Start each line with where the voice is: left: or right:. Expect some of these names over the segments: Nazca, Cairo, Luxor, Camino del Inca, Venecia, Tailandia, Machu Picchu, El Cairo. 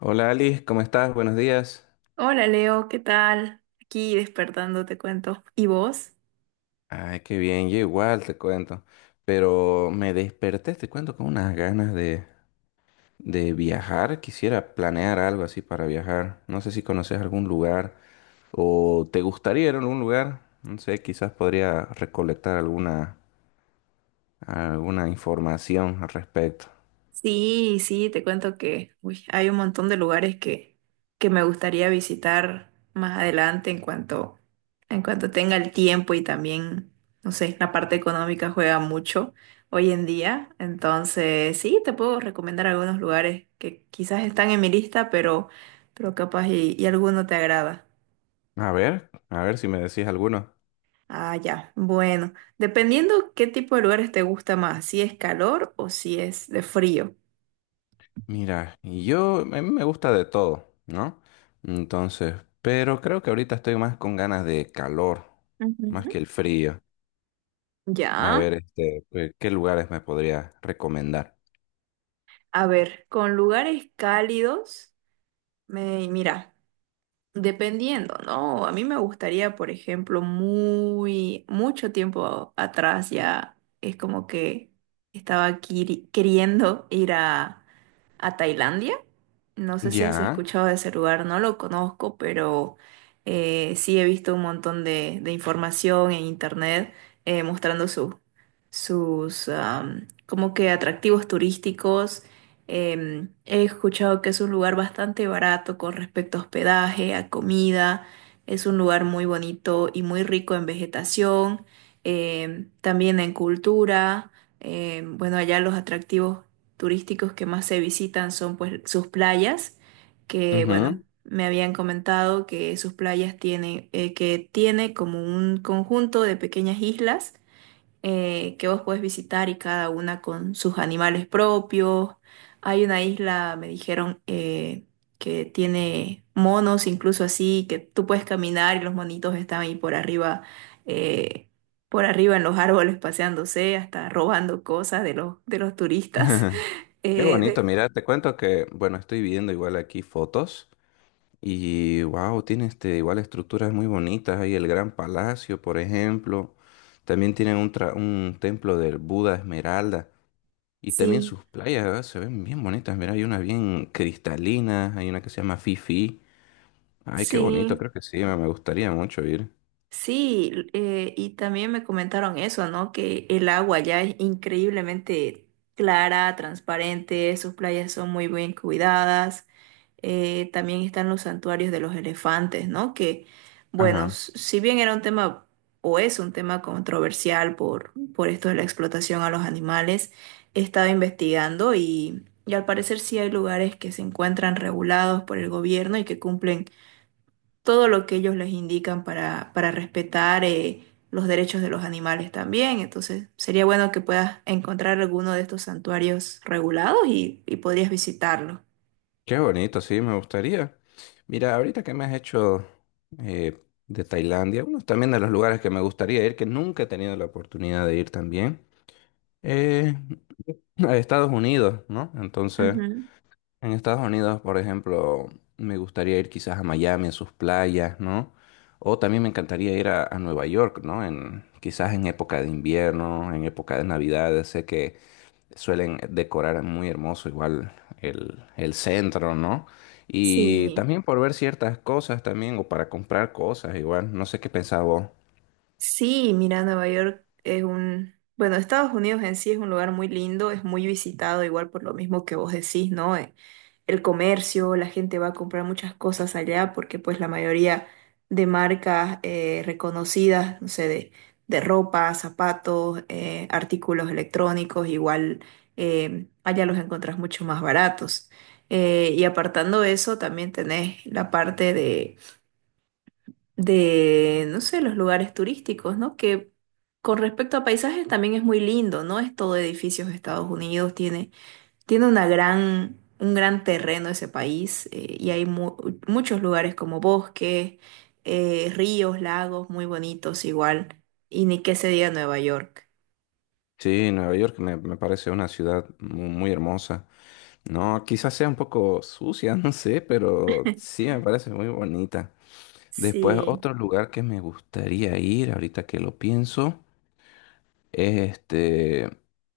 left: Hola Alice, ¿cómo estás? Buenos días.
right: Hola Leo, ¿qué tal? Aquí despertando, te cuento. ¿Y vos?
left: Ay, qué bien, yo igual te cuento. Pero me desperté, te cuento, con unas ganas de viajar. Quisiera planear algo así para viajar. No sé si conoces algún lugar o te gustaría ir a algún lugar. No sé, quizás podría recolectar alguna, alguna información al respecto.
right: Sí, sí, te cuento que uy, hay un montón de lugares que me gustaría visitar más adelante en cuanto tenga el tiempo y también, no sé, la parte económica juega mucho hoy en día. Entonces, sí, te puedo recomendar algunos lugares que quizás están en mi lista, pero capaz y alguno te agrada.
left: A ver si me decís alguno.
right: Ah, ya. Bueno, dependiendo qué tipo de lugares te gusta más, si es calor o si es de frío.
left: Mira, y yo, a mí me gusta de todo, ¿no? Entonces, pero creo que ahorita estoy más con ganas de calor, más
right: Ujú.
left: que el frío. A
right: Ya.
left: ver, este, ¿qué lugares me podría recomendar?
right: A ver, con lugares cálidos, mira, dependiendo, ¿no? A mí me gustaría, por ejemplo, mucho tiempo atrás ya es como que estaba queriendo ir a Tailandia. No sé si has
left: Ya.
right: escuchado de ese lugar, no lo conozco, pero sí he visto un montón de información en internet, mostrando como que atractivos turísticos. He escuchado que es un lugar bastante barato con respecto a hospedaje, a comida. Es un lugar muy bonito y muy rico en vegetación, también en cultura. Em, bueno, allá los atractivos turísticos que más se visitan son pues sus playas, que
left: Ujú.
right: bueno, me habían comentado que sus playas tienen, que tiene como un conjunto de pequeñas islas que vos puedes visitar y cada una con sus animales propios. Hay una isla, me dijeron, que tiene monos, incluso así, que tú puedes caminar y los monitos están ahí por arriba. eh, por arriba en los árboles paseándose, hasta robando cosas de los turistas.
left: Qué
right: Eh,
left: bonito,
right: de-
left: mira, te cuento que, bueno, estoy viendo igual aquí fotos y, wow, tiene este, igual estructuras muy bonitas, hay el Gran Palacio, por ejemplo, también tienen un, tra- un templo del Buda Esmeralda. Y también
right: sí,
left: sus playas, ¿verdad? Se ven bien bonitas. Mira, hay una bien cristalina, hay una que se llama Fifi. Ay, qué bonito,
right: sí,
left: creo que sí, me gustaría mucho ir.
right: sí, y también me comentaron eso, ¿no? Que el agua ya es increíblemente clara, transparente, sus playas son muy bien cuidadas. También están los santuarios de los elefantes, ¿no? Que, bueno,
left: Ajá.
right: si bien era un tema o es un tema controversial por esto de la explotación a los animales, he estado investigando y al parecer sí hay lugares que se encuentran regulados por el gobierno y que cumplen todo lo que ellos les indican para respetar los derechos de los animales también. Entonces, sería bueno que puedas encontrar alguno de estos santuarios regulados y podrías visitarlo.
left: Qué bonito, sí, me gustaría. Mira, ahorita que me has hecho eh, de Tailandia, uno también de los lugares que me gustaría ir, que nunca he tenido la oportunidad de ir también, eh, a Estados Unidos, ¿no? Entonces,
right: Ujú.
left: en Estados Unidos, por ejemplo, me gustaría ir quizás a Miami, a sus playas, ¿no? O también me encantaría ir a Nueva York, ¿no? En, quizás en época de invierno, en época de Navidad. Sé que suelen decorar muy hermoso igual el centro, ¿no? Y
right: Sí.
left: también por ver ciertas cosas también, o para comprar cosas igual. No sé qué pensaba vos.
right: Sí, mira, Nueva York es un, bueno, Estados Unidos en sí es un lugar muy lindo, es muy visitado, igual por lo mismo que vos decís, ¿no? El comercio, la gente va a comprar muchas cosas allá porque pues la mayoría de marcas, reconocidas, no sé, de ropa, zapatos, artículos electrónicos, igual allá los encontrás mucho más baratos. Y apartando eso, también tenés la parte de no sé, los lugares turísticos, ¿no? Que con respecto a paisajes también es muy lindo, ¿no? Es todo edificios de Estados Unidos, tiene una gran, un gran terreno ese país, y hay muchos lugares como bosques, ríos, lagos muy bonitos igual, y ni qué se diga Nueva York.
left: Sí, Nueva York me, me parece una ciudad mu- muy hermosa. No, quizás sea un poco sucia, no sé, pero sí me parece muy bonita. Después,
right: Sí.
left: otro lugar que me gustaría ir, ahorita que lo pienso, es este,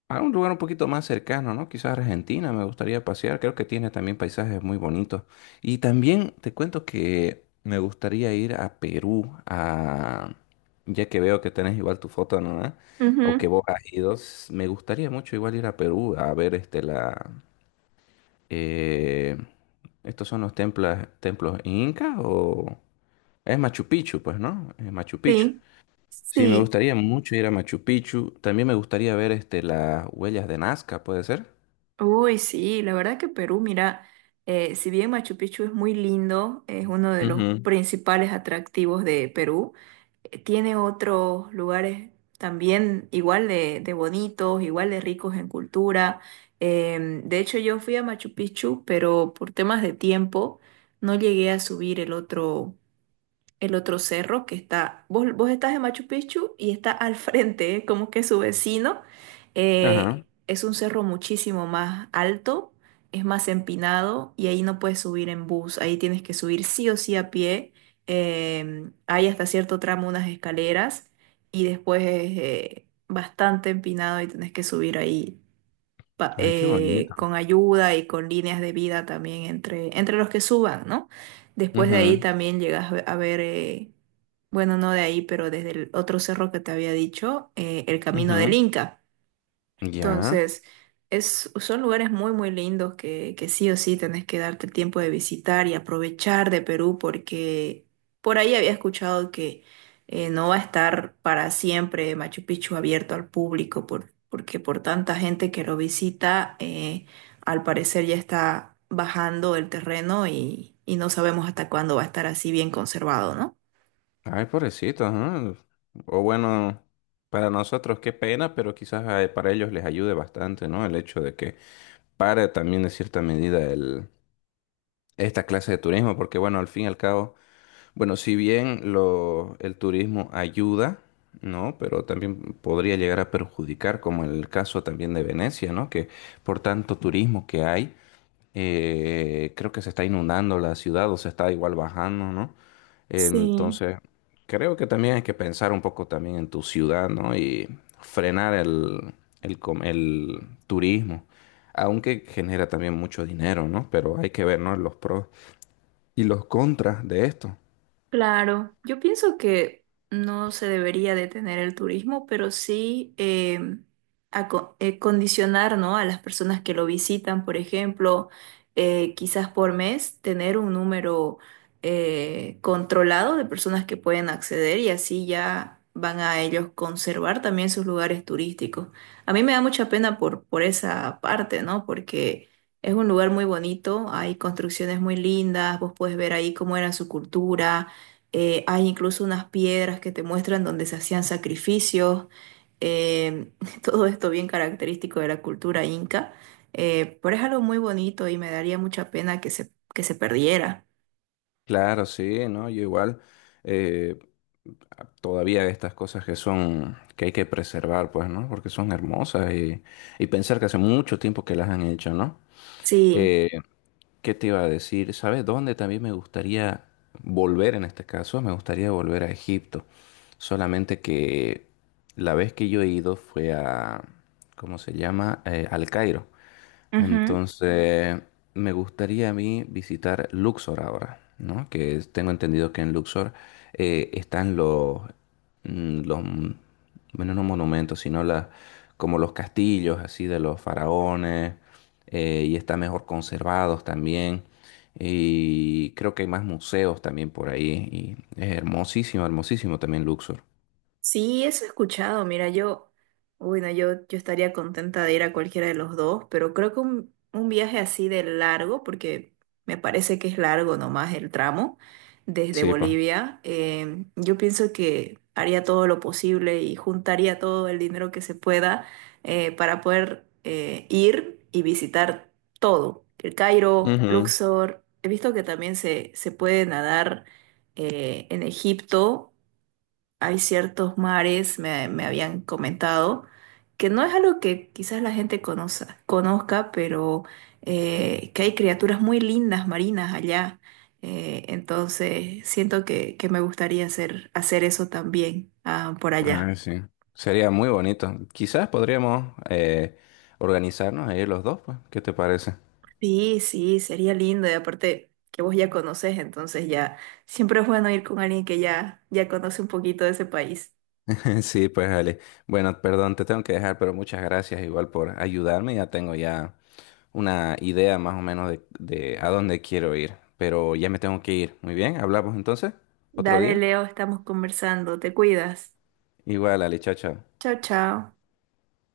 left: a un lugar un poquito más cercano, ¿no? Quizás Argentina, me gustaría pasear, creo que tiene también paisajes muy bonitos. Y también te cuento que me gustaría ir a Perú, a... ya que veo que tenés igual tu foto, ¿no? ¿Eh? O que
right: Ujú.
left: vos has ido, s- me gustaría mucho igual ir a Perú a ver este, la... eh, ¿Estos son los templos, templos incas o...? Es Machu Picchu, pues, ¿no? Es Machu Picchu.
right: Sí,
left: Sí, me
right: sí.
left: gustaría mucho ir a Machu Picchu. También me gustaría ver este, las huellas de Nazca, ¿puede ser?
right: Uy, sí, la verdad que Perú, mira, si bien Machu Picchu es muy lindo, es uno de los
left: Ujú.
right: principales atractivos de Perú, tiene otros lugares también igual de bonitos, igual de ricos en cultura. Em, de hecho, yo fui a Machu Picchu, pero por temas de tiempo no llegué a subir el otro cerro que está, vos estás en Machu Picchu y está al frente, ¿eh? Como que su vecino.
left: Ajá.
right: Es un cerro muchísimo más alto, es más empinado y ahí no puedes subir en bus, ahí tienes que subir sí o sí a pie. Hay hasta cierto tramo unas escaleras y después es, bastante empinado y tenés que subir ahí
left: Ay, qué bonito.
right: con ayuda y con líneas de vida también entre los que suban, ¿no? Después de ahí
left: Ujú,
right: también llegas a ver, bueno, no de ahí, pero desde el otro cerro que te había dicho, el Camino del
left: ujú.
right: Inca.
left: Ya.
right: Entonces, son lugares muy, muy lindos que sí o sí tenés que darte el tiempo de visitar y aprovechar de Perú porque por ahí había escuchado que, no va a estar para siempre Machu Picchu abierto al público porque por tanta gente que lo visita, al parecer ya está bajando el terreno y no sabemos hasta cuándo va a estar así bien conservado, ¿no?
left: Ay, pobrecito, ajá. O bueno, para nosotros qué pena, pero quizás para ellos les ayude bastante, ¿no? El hecho de que pare también en cierta medida el, esta clase de turismo, porque bueno, al fin y al cabo. Bueno, si bien lo, el turismo ayuda, ¿no? Pero también podría llegar a perjudicar, como en el caso también de Venecia, ¿no? Que por tanto turismo que hay, creo que se está inundando la ciudad o se está igual bajando, ¿no?
right: Sí.
left: Entonces, creo que también hay que pensar un poco también en tu ciudad, ¿no? Y frenar el, com- el turismo, aunque genera también mucho dinero, ¿no? Pero hay que ver, ¿no? Los pros y los contras de esto.
right: Claro, yo pienso que no se debería detener el turismo, pero sí, condicionar, ¿no? A las personas que lo visitan, por ejemplo, quizás por mes, tener un número, controlado de personas que pueden acceder y así ya van a ellos conservar también sus lugares turísticos. A mí me da mucha pena por esa parte, ¿no? Porque... Es un lugar muy bonito, hay construcciones muy lindas, vos puedes ver ahí cómo era su cultura, hay incluso unas piedras que te muestran donde se hacían sacrificios, eh, todo esto bien característico de la cultura inca, pero es algo muy bonito y me daría mucha pena que se perdiera.
left: Claro, sí, ¿no? Yo igual, eh, todavía estas cosas que son, que hay que preservar, pues, ¿no? Porque son hermosas y pensar que hace mucho tiempo que las han hecho, ¿no?
right: Sí.
left: Eh, ¿Qué te iba a decir? ¿Sabes dónde también me gustaría volver en este caso? Me gustaría volver a Egipto. Solamente que la vez que yo he ido fue a, ¿cómo se llama? Al Cairo.
right: Ujú.
left: Entonces, me gustaría a mí visitar Luxor ahora, ¿no? Que es- tengo entendido que en Luxor están los, los, bueno, no monumentos, sino las, como los castillos así de los faraones, y están mejor conservados también. Y creo que hay más museos también por ahí, y es hermosísimo, hermosísimo también Luxor.
right: Sí, eso he escuchado. Mira, yo, bueno, yo estaría contenta de ir a cualquiera de los dos, pero creo que un viaje así de largo, porque me parece que es largo nomás el tramo desde
left: Sí, pa.
right: Bolivia, yo pienso que haría todo lo posible y juntaría todo el dinero que se pueda, para poder, ir y visitar todo. El Cairo,
left: Ujú.
right: Luxor, he visto que también se puede nadar, en Egipto hay ciertos mares, me habían comentado, que no es algo que quizás la gente conozca, pero que hay criaturas muy lindas marinas allá. Entonces, siento que me gustaría hacer eso también ah, por allá.
left: Ah, sí. Sería muy bonito. Quizás podríamos organizarnos ahí los dos, pues. ¿Qué te parece?
right: Sí, sí, sería lindo. Y aparte que vos ya conoces, entonces ya siempre es bueno ir con alguien que ya conoce un poquito de ese país.
left: Sí, pues Ale. Bueno, perdón, te tengo que dejar, pero muchas gracias igual por ayudarme. Ya tengo ya una idea más o menos de a dónde quiero ir. Pero ya me tengo que ir. Muy bien, hablamos entonces otro
right: Dale,
left: día.
right: Leo, estamos conversando. Te cuidas.
left: Igual, Ale, chao, chao.
right: Chao, chao.